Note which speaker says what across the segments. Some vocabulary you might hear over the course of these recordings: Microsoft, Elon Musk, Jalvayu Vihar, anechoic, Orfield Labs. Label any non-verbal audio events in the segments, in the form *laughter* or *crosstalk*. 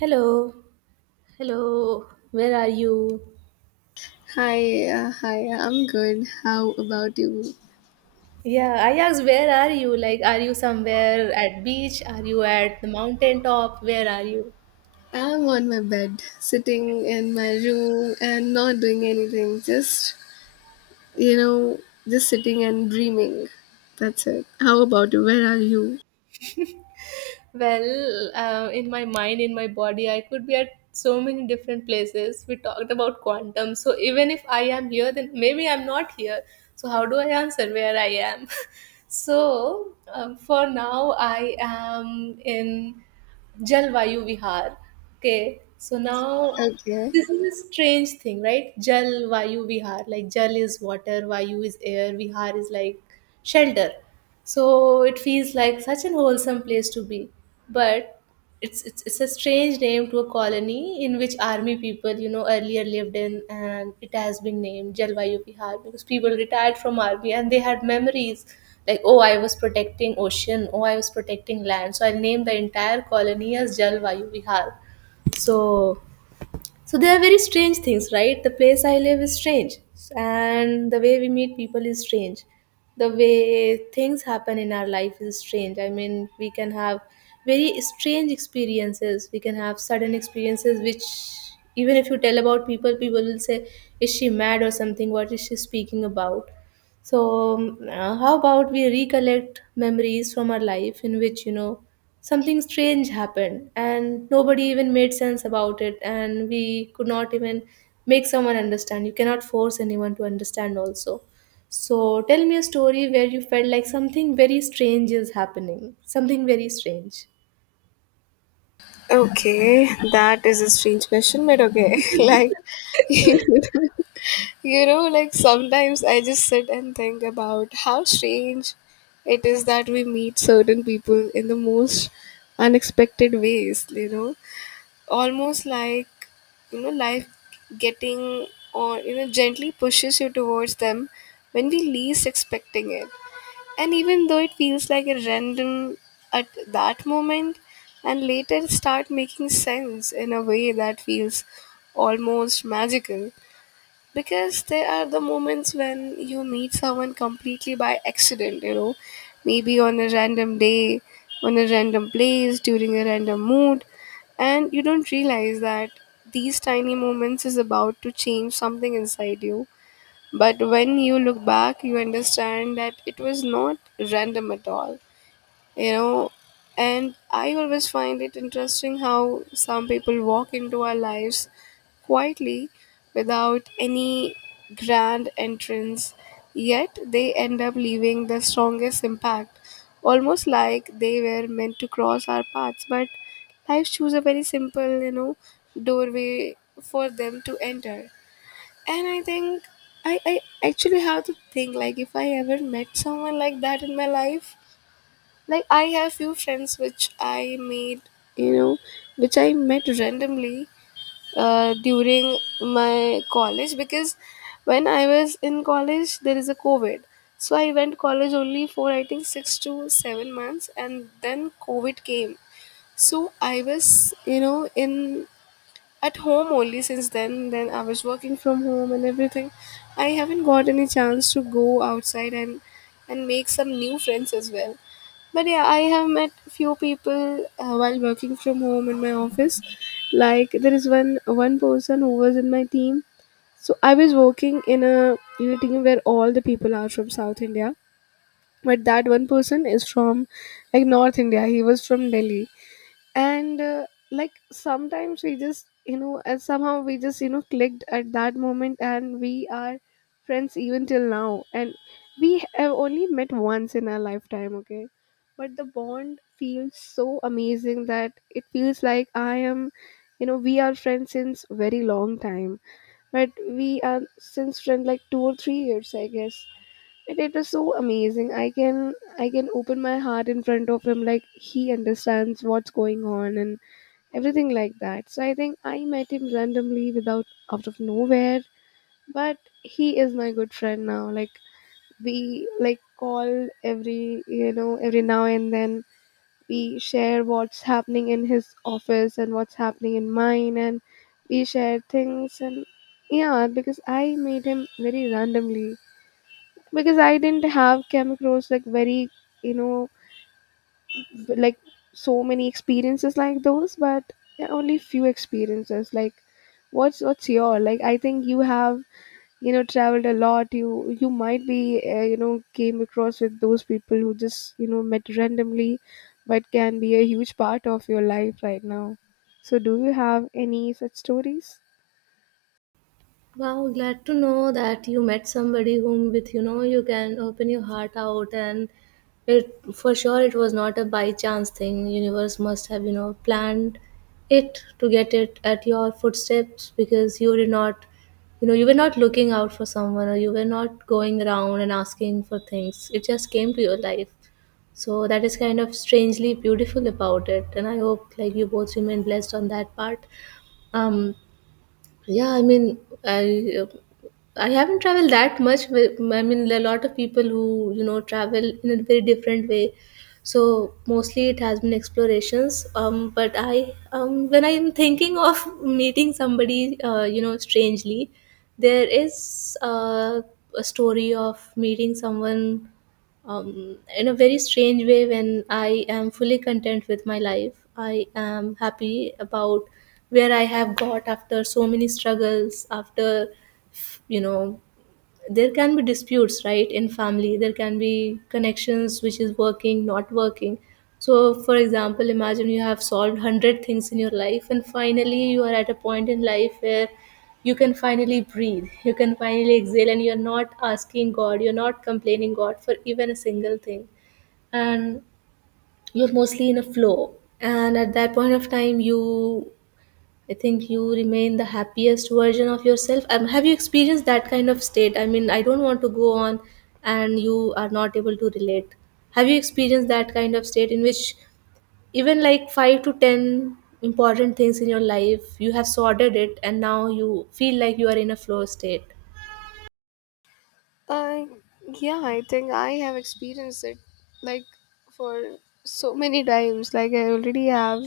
Speaker 1: Hello, hello, where are you?
Speaker 2: Hi, I'm good. How about you?
Speaker 1: Yeah, I asked, where are you? Like, are you somewhere at beach? Are you at the mountain top? Where are you?
Speaker 2: I'm on my bed, sitting in my room and not doing anything. You know, just sitting and dreaming. That's it. How about you? Where are you?
Speaker 1: Well, in my mind, in my body, I could be at so many different places. We talked about quantum. So even if I am here, then maybe I'm not here. So how do I answer where I am? *laughs* So for now, I am in Jalvayu Vihar. Okay. So now
Speaker 2: Okay.
Speaker 1: this is a strange thing, right? Jal Vayu Vihar. Like, Jal is water, Vayu is air, Vihar is like shelter. So it feels like such an wholesome place to be. But it's a strange name to a colony in which army people, you know, earlier lived in, and it has been named Jalvayu Vihar because people retired from army and they had memories like, oh, I was protecting ocean, oh, I was protecting land. So I named the entire colony as Jalvayu Vihar. So so they are very strange things, right? The place I live is strange, and the way we meet people is strange. The way things happen in our life is strange. I mean, we can have very strange experiences. We can have sudden experiences which, even if you tell about people, people will say, is she mad or something, what is she speaking about? So, how about we recollect memories from our life in which, you know, something strange happened and nobody even made sense about it, and we could not even make someone understand. You cannot force anyone to understand, also. So, tell me a story where you felt like something very strange is happening, something very strange.
Speaker 2: Okay, that is a strange question, but okay. *laughs* *laughs* You like sometimes I just sit and think about how strange it is that we meet certain people in the most unexpected ways, you know? Almost like life getting or gently pushes you towards them when we least expecting it, and even though it feels like a random at that moment and later start making sense in a way that feels almost magical, because there are the moments when you meet someone completely by accident, you know, maybe on a random day, on a random place, during a random mood, and you don't realize that these tiny moments is about to change something inside you. But when you look back, you understand that it was not random at all, you know. And I always find it interesting how some people walk into our lives quietly without any grand entrance, yet they end up leaving the strongest impact, almost like they were meant to cross our paths, but life chose a very simple, doorway for them to enter. And I think I actually have to think like if I ever met someone like that in my life. Like I have few friends which I made, you know, which I met randomly during my college, because when I was in college there is a COVID. So I went college only for I think 6 to 7 months, and then COVID came. So I was, you know, in at home only since then. I was working from home and everything. I haven't got any chance to go outside and make some new friends as well. But yeah, I have met few people while working from home in my office. Like there is one person who was in my team. So I was working in a team where all the people are from South India, but that one person is from like North India. He was from Delhi. And like sometimes we just and somehow we just clicked at that moment, and we are friends even till now, and we have only met once in our lifetime, okay. But the bond feels so amazing that it feels like I am, you know, we are friends since very long time. But we are since friend like 2 or 3 years, I guess. And it was so amazing. I can open my heart in front of him, like he understands what's going on, and everything like that. So I think I met him randomly without out of nowhere, but he is my good friend now. Like we like call every every now and then. We share what's happening in his office and what's happening in mine, and we share things. And yeah, because I made him very randomly, because I didn't have chemicals like very, you know, like so many experiences like those. But yeah, only few experiences like what's your, like I think you have, you know, traveled a lot. You might be you know, came across with those people who just, you know, met randomly, but can be a huge part of your life right now. So do you have any such stories?
Speaker 1: Wow, glad to know that you met somebody whom with, you know, you can open your heart out, and it for sure it was not a by chance thing. Universe must have, you know, planned it to get it at your footsteps because you did not, you know, you were not looking out for someone or you were not going around and asking for things. It just came to your life. So that is kind of strangely beautiful about it. And I hope like you both remain blessed on that part. Um yeah, I mean, I uh, I haven't traveled that much. But I mean, there are a lot of people who, you know, travel in a very different way. So mostly it has been explorations. But I when I'm thinking of meeting somebody, you know, strangely, there is a story of meeting someone in a very strange way when I am fully content with my life. I am happy about where I have got after so many struggles. After, you know, there can be disputes, right, in family. There can be connections which is working not working. So, for example, imagine you have solved 100 things in your life, and finally you are at a point in life where you can finally breathe, you can finally exhale, and you're not asking god, you're not complaining god for even a single thing, and you're mostly in a flow. And at that point of time, you I think you remain the happiest version of yourself. Have you experienced that kind of state? I mean, I don't want to go on and you are not able to relate. Have you experienced that kind of state in which even like 5 to 10 important things in your life, you have sorted it and now you feel like you are in a flow state?
Speaker 2: Uh, yeah, I think I have experienced it like for so many times. Like I already have,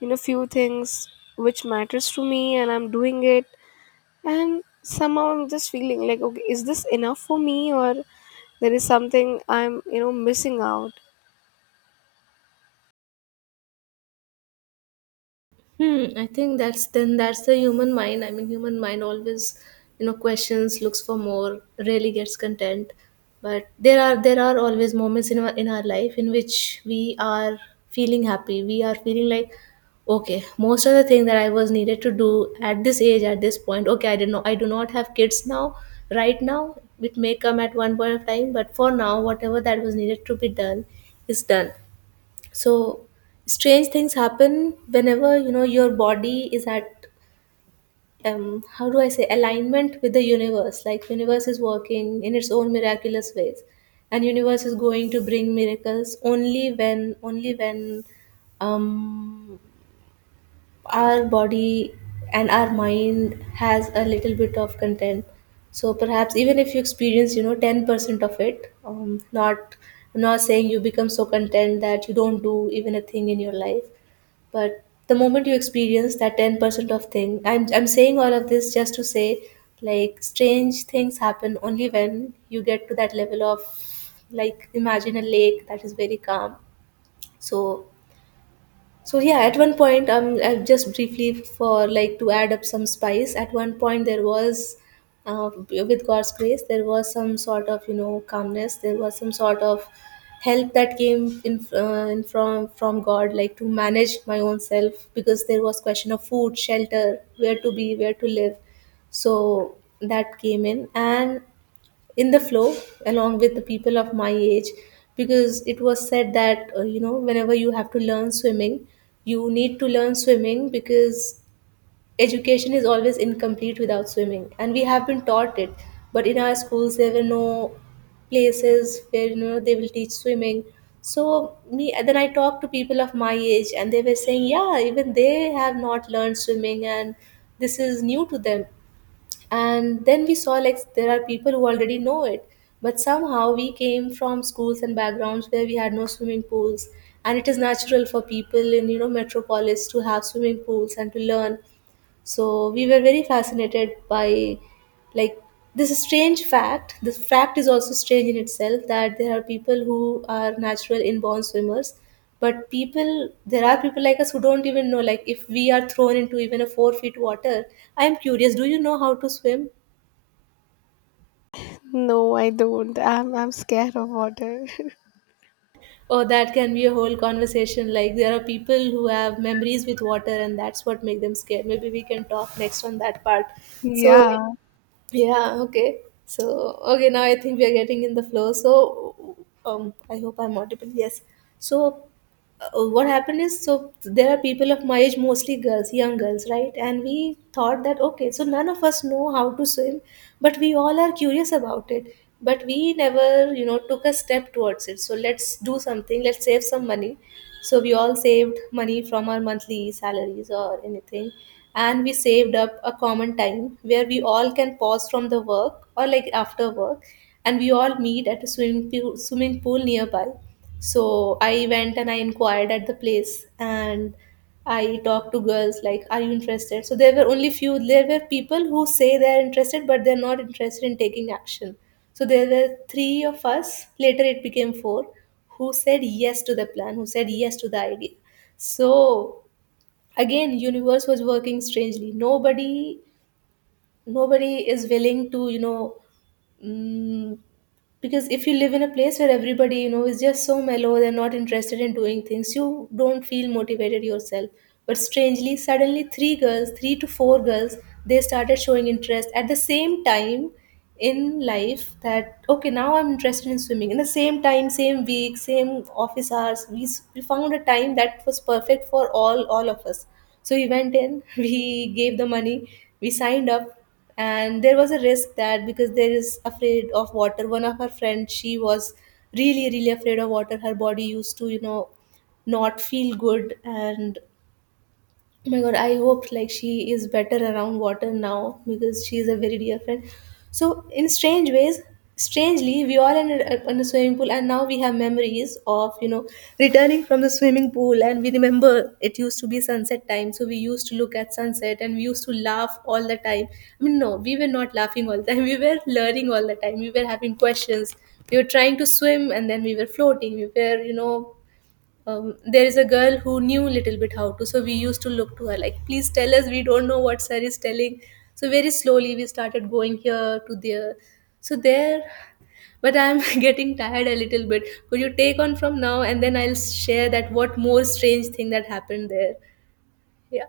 Speaker 2: you know, few things which matters to me, and I'm doing it. And somehow I'm just feeling like, okay, is this enough for me, or there is something I'm, you know, missing out.
Speaker 1: Hmm, I think that's the human mind. I mean, human mind always, you know, questions, looks for more, really gets content. But there are always moments in our life in which we are feeling happy. We are feeling like, okay, most of the thing that I was needed to do at this age, at this point, okay, I didn't know, I do not have kids now. Right now, it may come at one point of time, but for now, whatever that was needed to be done is done. So strange things happen whenever, you know, your body is at, how do I say, alignment with the universe. Like, universe is working in its own miraculous ways, and universe is going to bring miracles only when um our body and our mind has a little bit of content. So perhaps even if you experience, you know, 10% of it, not, I'm not saying you become so content that you don't do even a thing in your life. But the moment you experience that 10% of thing, I'm saying all of this just to say, like, strange things happen only when you get to that level of, like, imagine a lake that is very calm. So so yeah, at one point, just briefly for like to add up some spice. At one point, there was, with God's grace, there was some sort of, you know, calmness. There was some sort of help that came in from God, like to manage my own self because there was question of food, shelter, where to be, where to live. So that came in, and in the flow along with the people of my age, because it was said that, you know, whenever you have to learn swimming, you need to learn swimming, because education is always incomplete without swimming and we have been taught it. But in our schools there were no places where, you know, they will teach swimming. So me, then I talked to people of my age, and they were saying yeah, even they have not learned swimming, and this is new to them. And then we saw like there are people who already know it, but somehow we came from schools and backgrounds where we had no swimming pools. And it is natural for people in, you know, metropolis to have swimming pools and to learn. So we were very fascinated by, like, this strange fact. This fact is also strange in itself, that there are people who are natural inborn swimmers, but people there are people like us who don't even know, like, if we are thrown into even a 4 feet water. I am curious, do you know how to swim?
Speaker 2: No, I don't. I'm scared of water.
Speaker 1: Or that can be a whole conversation. Like, there are people who have memories with water and that's what make them scared. Maybe we can talk next on that part.
Speaker 2: *laughs*
Speaker 1: So,
Speaker 2: Yeah,
Speaker 1: yeah, okay. So, okay, now I think we are getting in the flow. So, I hope I'm audible. Yes. So, what happened is, so there are people of my age, mostly girls, young girls, right? And we thought that, okay, so none of us know how to swim, but we all are curious about it. But we never, you know, took a step towards it. So, let's do something, let's save some money. So we all saved money from our monthly salaries or anything. And we saved up a common time where we all can pause from the work or like after work, and we all meet at a swimming pool nearby. So I went and I inquired at the place, and I talk to girls like, "Are you interested?" So there were only few. There were people who say they are interested, but they're not interested in taking action. So there were three of us. Later, it became four, who said yes to the plan, who said yes to the idea. So again, universe was working strangely. Nobody, nobody is willing to, you know, Mm, because if you live in a place where everybody, you know, is just so mellow, they're not interested in doing things, you don't feel motivated yourself. But strangely, suddenly, three girls, three to four girls, they started showing interest at the same time in life that, okay, now I'm interested in swimming. In the same time, same week, same office hours, we found a time that was perfect for all of us. So we went in. *laughs* We gave the money, we signed up. And there was a risk that because there is afraid of water one of her friends, she was really really afraid of water, her body used to, you know, not feel good. And oh my god, I hope like she is better around water now because she is a very dear friend. So in strange ways, strangely, we all ended up in a swimming pool, and now we have memories of, you know, returning from the swimming pool, and we remember it used to be sunset time, so we used to look at sunset and we used to laugh all the time. I mean, no, we were not laughing all the time. *laughs* We were learning all the time. We were having questions. We were trying to swim and then we were floating. We were you know there is a girl who knew little bit how to, so we used to look to her like, please tell us, we don't know what sir is telling. So very slowly we started going here to there. So there, but I'm *laughs* getting tired a little bit. Could you take on from now and then I'll share that what more strange thing that happened there? Yeah.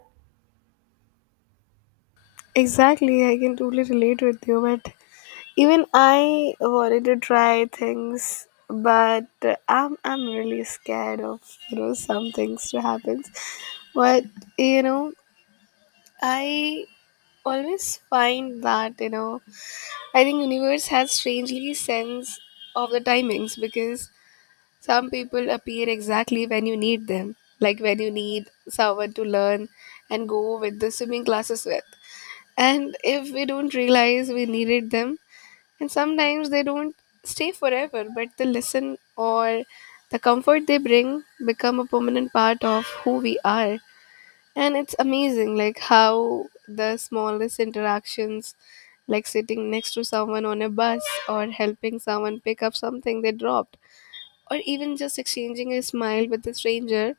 Speaker 2: exactly. I can totally relate with you, but even I wanted to try things, but I'm really scared of, you know, some things to happen. But you know, I always find that, you know, I think universe has strangely sense of the timings, because some people appear exactly when you need them, like when you need someone to learn and go with the swimming classes with. And if we don't realize we needed them, and sometimes they don't stay forever, but the lesson or the comfort they bring become a permanent part of who we are. And it's amazing like how the smallest interactions, like sitting next to someone on a bus, or helping someone pick up something they dropped, or even just exchanging a smile with a stranger,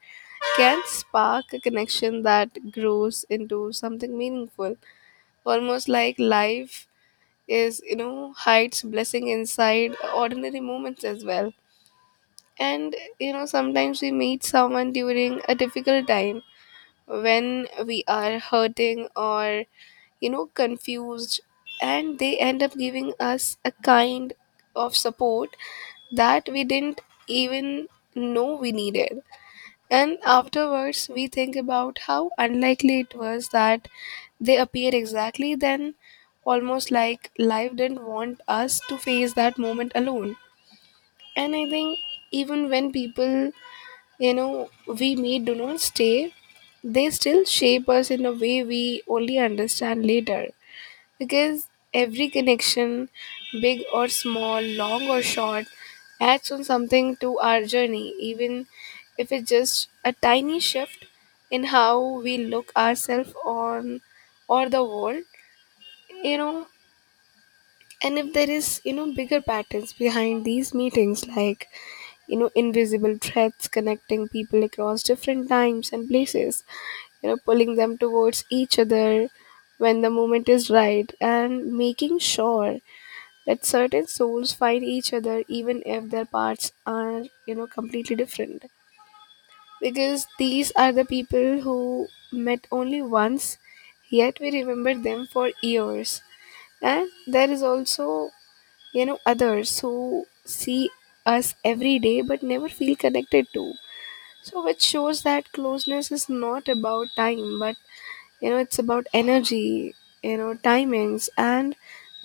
Speaker 2: can spark a connection that grows into something meaningful. Almost like life is, you know, hides blessing inside ordinary moments as well. And you know, sometimes we meet someone during a difficult time, when we are hurting or, you know, confused, and they end up giving us a kind of support that we didn't even know we needed. And afterwards we think about how unlikely it was that they appeared exactly then, almost like life didn't want us to face that moment alone. And I think even when people, you know, we may do not stay, they still shape us in a way we only understand later. Because every connection, big or small, long or short, adds on something to our journey, even if it's just a tiny shift in how we look ourselves on or the world, you know. And if there is, you know, bigger patterns behind these meetings, like, you know, invisible threads connecting people across different times and places, you know, pulling them towards each other when the moment is right, and making sure that certain souls find each other even if their paths are, you know, completely different. Because these are the people who met only once, yet we remember them for years. And there is also, you know, others who see us every day but never feel connected to. So, which shows that closeness is not about time, but you know, it's about energy, you know, timings, and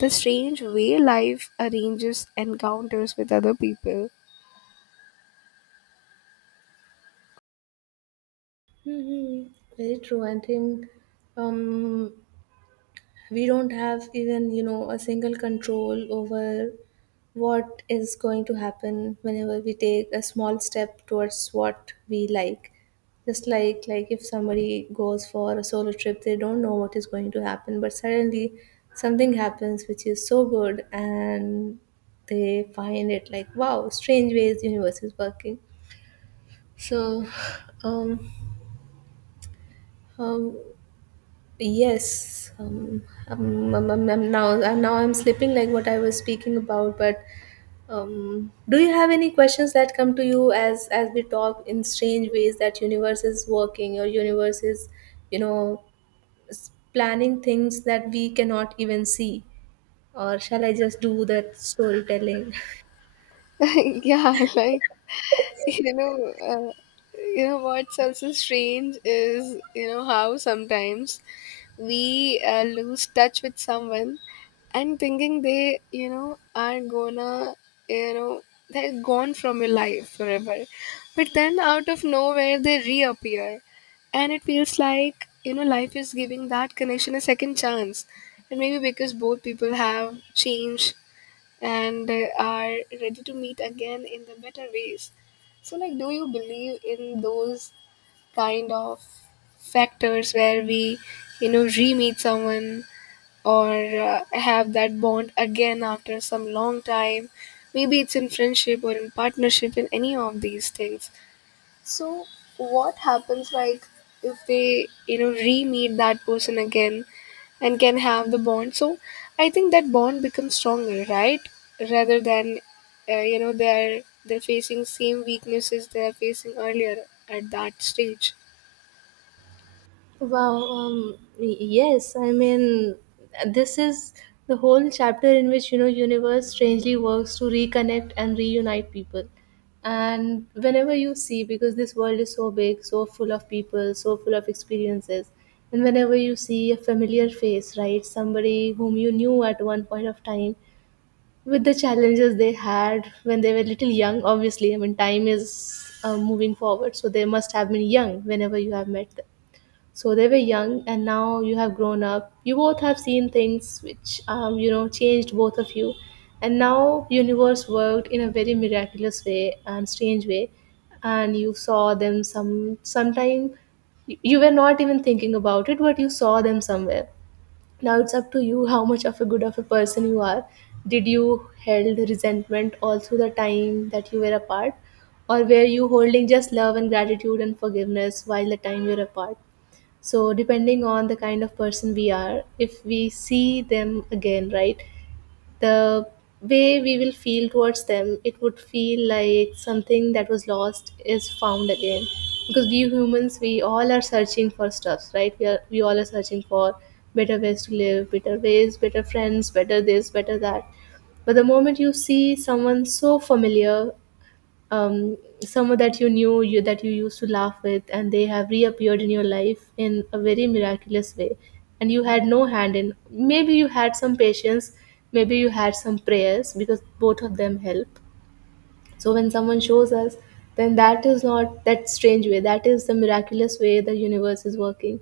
Speaker 2: the strange way life arranges encounters with other people.
Speaker 1: Hmm. Very true. I think um, we don't have even a single control over what is going to happen whenever we take a small step towards what we like, just like if somebody goes for a solo trip they don't know what is going to happen, but suddenly something happens which is so good and they find it like wow, strange ways universe is working. So um, um Yes, now I'm slipping like what I was speaking about. But do you have any questions that come to you as we talk in strange ways that universe is working, or universe is, you know, planning things that we cannot even see? Or shall I just do that storytelling?
Speaker 2: *laughs* Yeah, like you know, uh, you know what's also strange is you know how sometimes we lose touch with someone and thinking they, you know, are gonna, you know, they're gone from your life forever, but then out of nowhere they reappear, and it feels like, you know, life is giving that connection a second chance, and maybe because both people have changed and are ready to meet again in the better ways. So, like, do you believe in those kind of factors where we, you know, re meet someone or have that bond again after some long time? Maybe it's in friendship or in partnership in any of these things. So what happens like if they, you know, re-meet that person again and can have the bond? So I think that bond becomes stronger, right? Rather than you know, they're facing same weaknesses they're facing earlier at that stage.
Speaker 1: Wow, yes, I mean, this is the whole chapter in which, you know, universe strangely works to reconnect and reunite people. And whenever you see, because this world is so big, so full of people, so full of experiences, and whenever you see a familiar face, right, somebody whom you knew at one point of time, with the challenges they had when they were little young, obviously, I mean, time is moving forward, so they must have been young whenever you have met them, so they were young, and now you have grown up. You both have seen things which, you know, changed both of you, and now universe worked in a very miraculous way and strange way, and you saw them sometime. You were not even thinking about it, but you saw them somewhere. Now it's up to you how much of a good of a person you are. Did you held resentment all through the time that you were apart, or were you holding just love and gratitude and forgiveness while the time you're apart? So, depending on the kind of person we are, if we see them again, right, the way we will feel towards them, it would feel like something that was lost is found again. Because we humans, we all are searching for stuffs, right? We all are searching for better ways to live, better ways, better friends, better this, better that. But the moment you see someone so familiar, um, someone that you knew you that you used to laugh with, and they have reappeared in your life in a very miraculous way, and you had no hand in, maybe you had some patience, maybe you had some prayers, because both of them help. So when someone shows us, then that is not that strange way, that is the miraculous way the universe is working.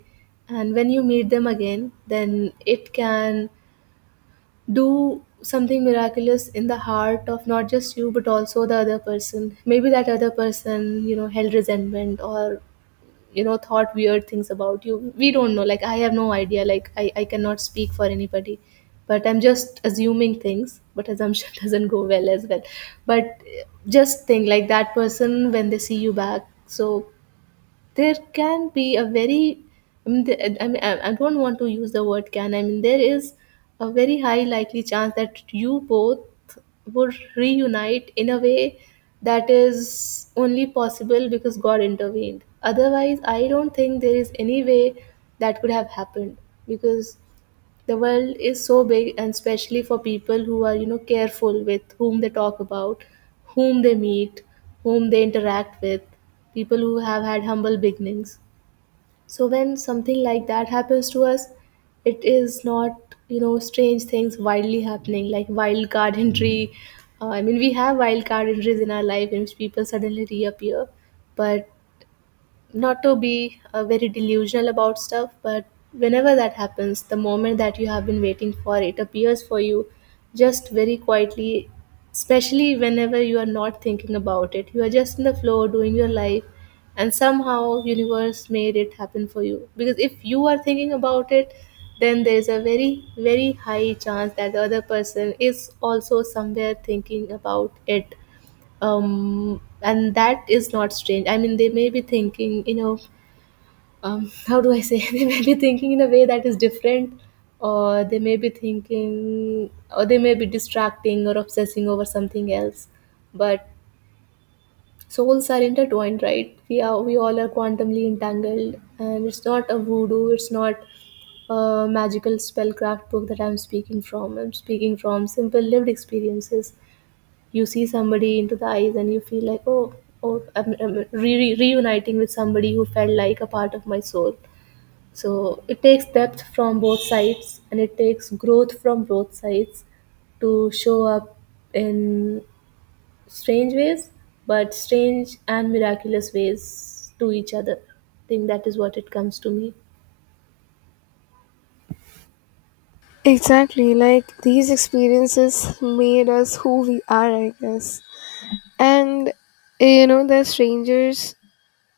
Speaker 1: And when you meet them again, then it can do something miraculous in the heart of not just you but also the other person. Maybe that other person, you know, held resentment, or you know, thought weird things about you. We don't know, like I have no idea, I cannot speak for anybody, but I'm just assuming things. But assumption *laughs* doesn't go well as well. But just think like that person when they see you back, so there can be a very, I mean, I mean, I don't want to use the word can, I mean there is a very high likely chance that you both would reunite in a way that is only possible because god intervened. Otherwise I don't think there is any way that could have happened, because the world is so big, and especially for people who are, you know, careful with whom they talk about, whom they meet, whom they interact with, people who have had humble beginnings. So when something like that happens to us, it is not, you know, strange things wildly happening like wild card entry. I mean we have wild card entries in our life in which people suddenly reappear. But not to be very delusional about stuff, but whenever that happens, the moment that you have been waiting for it appears for you just very quietly, especially whenever you are not thinking about it. You are just in the flow doing your life, and somehow universe made it happen for you. Because if you are thinking about it, then there is a very high chance that the other person is also somewhere thinking about it. And that is not strange, I mean they may be thinking, *laughs* how do I say, *laughs* they may be thinking in a way that is different, or they may be thinking, or they may be distracting or obsessing over something else. But souls are intertwined, right? We all are quantumly entangled, and it's not a voodoo, it's not a magical spellcraft book that I'm speaking from. I'm speaking from simple lived experiences. You see somebody into the eyes and you feel like, oh, I'm reuniting with somebody who felt like a part of my soul. So it takes depth from both sides and it takes growth from both sides to show up in strange ways, but strange and miraculous ways to each other. I think that is what it comes to me.
Speaker 2: Exactly, like these experiences made us who we are, I guess. And you know, the strangers,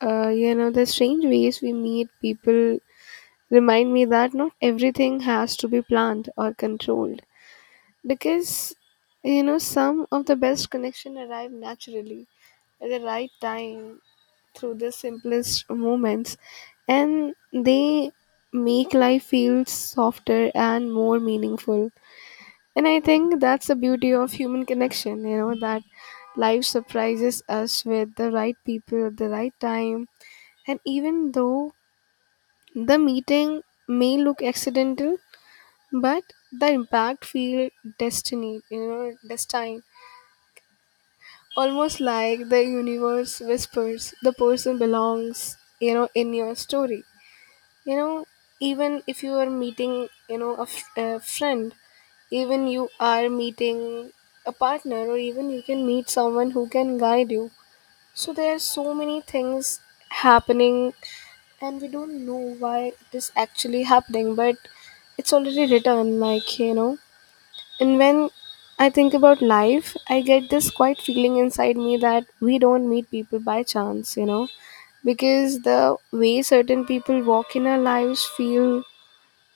Speaker 2: you know, the strange ways we meet people remind me that not everything has to be planned or controlled, because you know some of the best connection arrive naturally at the right time through the simplest moments, and they make life feel softer and more meaningful. And I think that's the beauty of human connection, you know, that life surprises us with the right people at the right time. And even though the meeting may look accidental, but the impact feel destiny, you know, destined, almost like the universe whispers the person belongs, you know, in your story, you know, even if you are meeting, you know, a friend, even you are meeting a partner, or even you can meet someone who can guide you. So there are so many things happening, and we don't know why it is actually happening, but it's already written like you know. And when I think about life, I get this quiet feeling inside me that we don't meet people by chance, you know, because the way certain people walk in our lives feel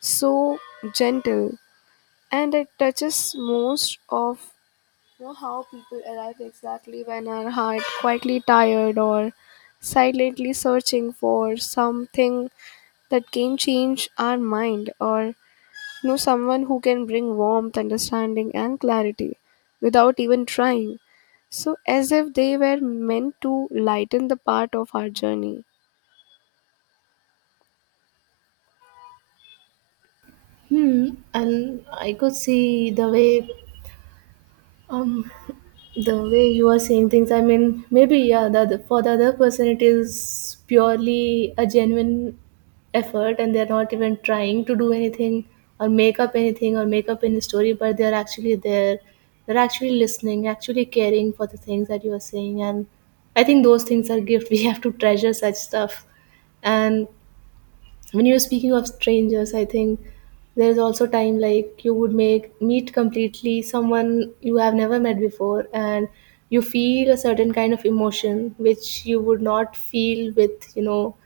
Speaker 2: so gentle and it touches most of, you know, how people arrive exactly when our heart quietly tired or silently searching for something that can change our mind or know someone who can bring warmth, understanding, and clarity without even trying. So, as if they were meant to lighten the part of our journey.
Speaker 1: Hmm, and I could see the way, Um, the way you are saying things, I mean, maybe yeah, for the other person it is purely a genuine effort, and they're not even trying to do anything or make up anything or make up any story, but they're actually there, they're actually listening, actually caring for the things that you are saying, and I think those things are gift. *laughs* We have to treasure such stuff, and when you're speaking of strangers, I think there's also time, like you would make meet completely someone you have never met before, and you feel a certain kind of emotion which you would not feel with, you know,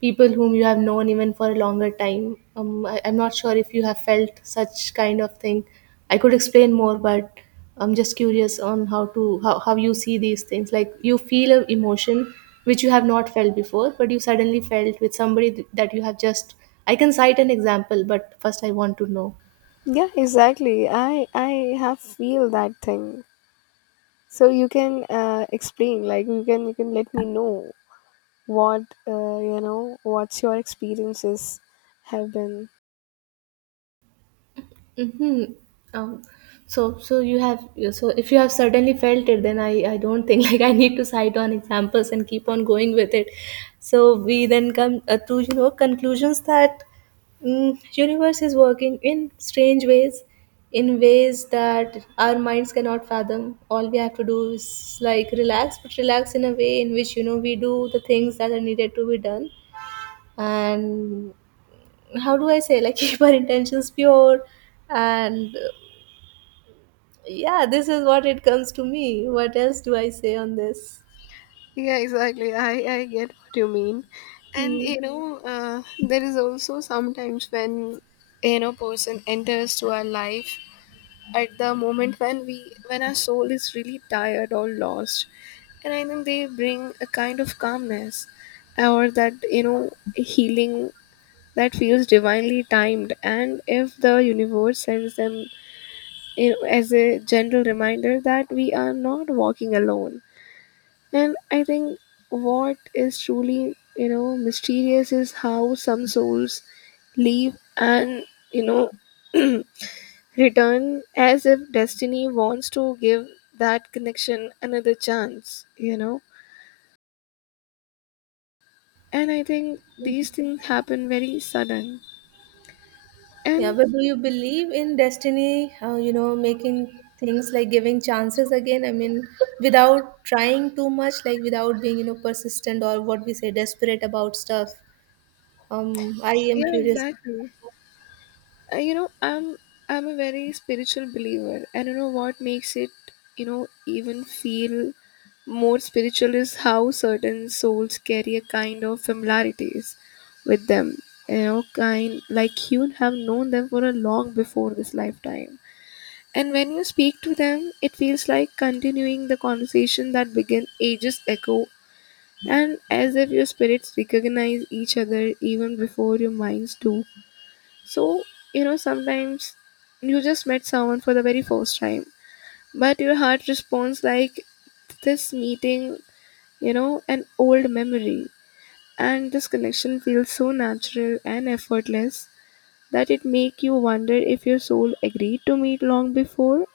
Speaker 1: people whom you have known even for a longer time. I'm not sure if you have felt such kind of thing. I could explain more, but I'm just curious on how to how you see these things. Like you feel an emotion which you have not felt before, but you suddenly felt with somebody that you have just. I can cite an example, but first I want to know.
Speaker 2: Yeah, exactly. I have feel that thing. So you can explain, like you can let me know what, you know, what's your experiences have been.
Speaker 1: Mhm. Um, so, so you have, so if you have certainly felt it, then I don't think *laughs* like I need to cite on examples and keep on going with it. So we then come to you know conclusions that mm, universe is working in strange ways, in ways that our minds cannot fathom. All we have to do is like relax, but relax in a way in which you know we do the things that are needed to be done, and how do I say, like *laughs* keep our intentions pure, and yeah, this is what it comes to me. What else do I say on this?
Speaker 2: Yeah, exactly. I get what you mean. And
Speaker 1: Hmm.
Speaker 2: you know, there is also sometimes when you know person enters to our life at the moment when we when our soul is really tired or lost. And I think they bring a kind of calmness or that, you know, healing that feels divinely timed. And if the universe sends them, you know, as a gentle reminder that we are not walking alone. And I think what is truly, you know, mysterious is how some souls leave and, you know, *clears throat* return as if destiny wants to give that connection another chance, you know. And I think these things happen very sudden.
Speaker 1: Yeah,
Speaker 2: And
Speaker 1: but do you believe in destiny? You know, making things like giving chances again. I mean, without trying too much, like without being you know persistent or what we say desperate about stuff. I am
Speaker 2: yeah,
Speaker 1: curious.
Speaker 2: exactly. You know, I'm a very spiritual believer, and you know what makes it, you know, even feel more spiritual is how certain souls carry a kind of familiarities with them, you know, kind like you have known them for a long before this lifetime. And when you speak to them, it feels like continuing the conversation that began ages ago, and as if your spirits recognize each other even before your minds do. So, you know, sometimes you just met someone for the very first time, but your heart responds like this meeting, you know, an old memory. And this connection feels so natural and effortless that it make you wonder if your soul agreed to meet long before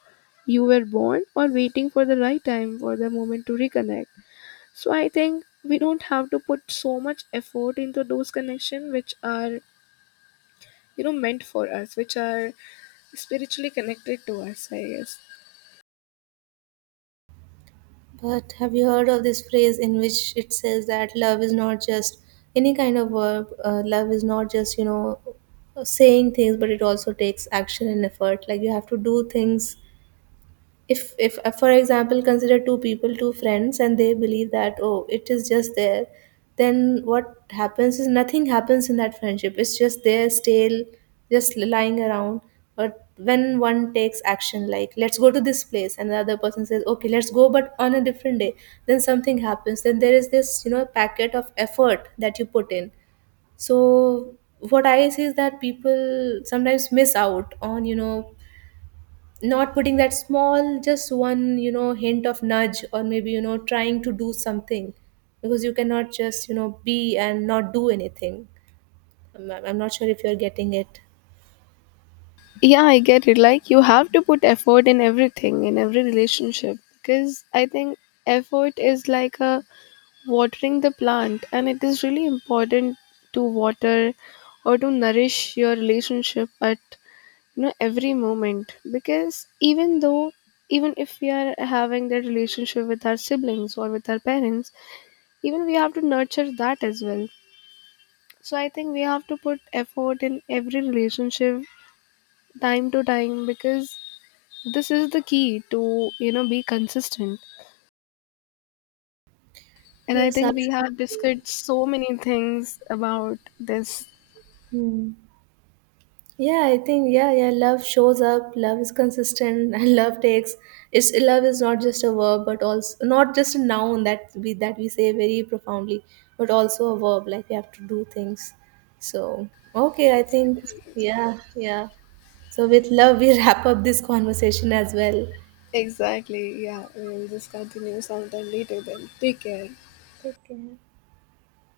Speaker 2: you were born or waiting for the right time for the moment to reconnect. So I think we don't have to put so much effort into those connections which are, you know, meant for us, which are spiritually connected to us, I guess.
Speaker 1: But have you heard of this phrase in which it says that love is not just any kind of verb? Love is not just you know saying things, but it also takes action and effort. Like you have to do things. If For example, consider two people, two friends, and they believe that oh it is just there, then what happens is nothing happens in that friendship. It's just there stale, just lying around. But when one takes action like let's go to this place, and the other person says okay let's go but on a different day, then something happens. Then there is this, you know, packet of effort that you put in. So what I see is that people sometimes miss out on, you know, not putting that small just one, you know, hint of nudge, or maybe you know trying to do something. Because you cannot just, you know, be and not do anything. I'm not sure if you're getting it.
Speaker 2: Yeah, I get it. Like you have to put effort in everything, in every relationship, because I think effort is like a watering the plant, and it is really important to water or to nourish your relationship at you know every moment. Because even though, even if we are having that relationship with our siblings or with our parents, even we have to nurture that as well. So I think we have to put effort in every relationship time to time, because this is the key to, you know, be consistent. And I
Speaker 1: Yes,
Speaker 2: think we have discussed so many things about this.
Speaker 1: absolutely. Yeah, I think yeah, yeah, love shows up, love is consistent, *laughs* and love takes, it's love is not just a verb but also not just a noun that we say very profoundly, but also a verb, like we have to do things. So okay, I think yeah, yeah. So with love we *laughs* wrap up this conversation as well.
Speaker 2: Exactly. Yeah. We'll just continue sometime later then. Take care.
Speaker 1: Take care.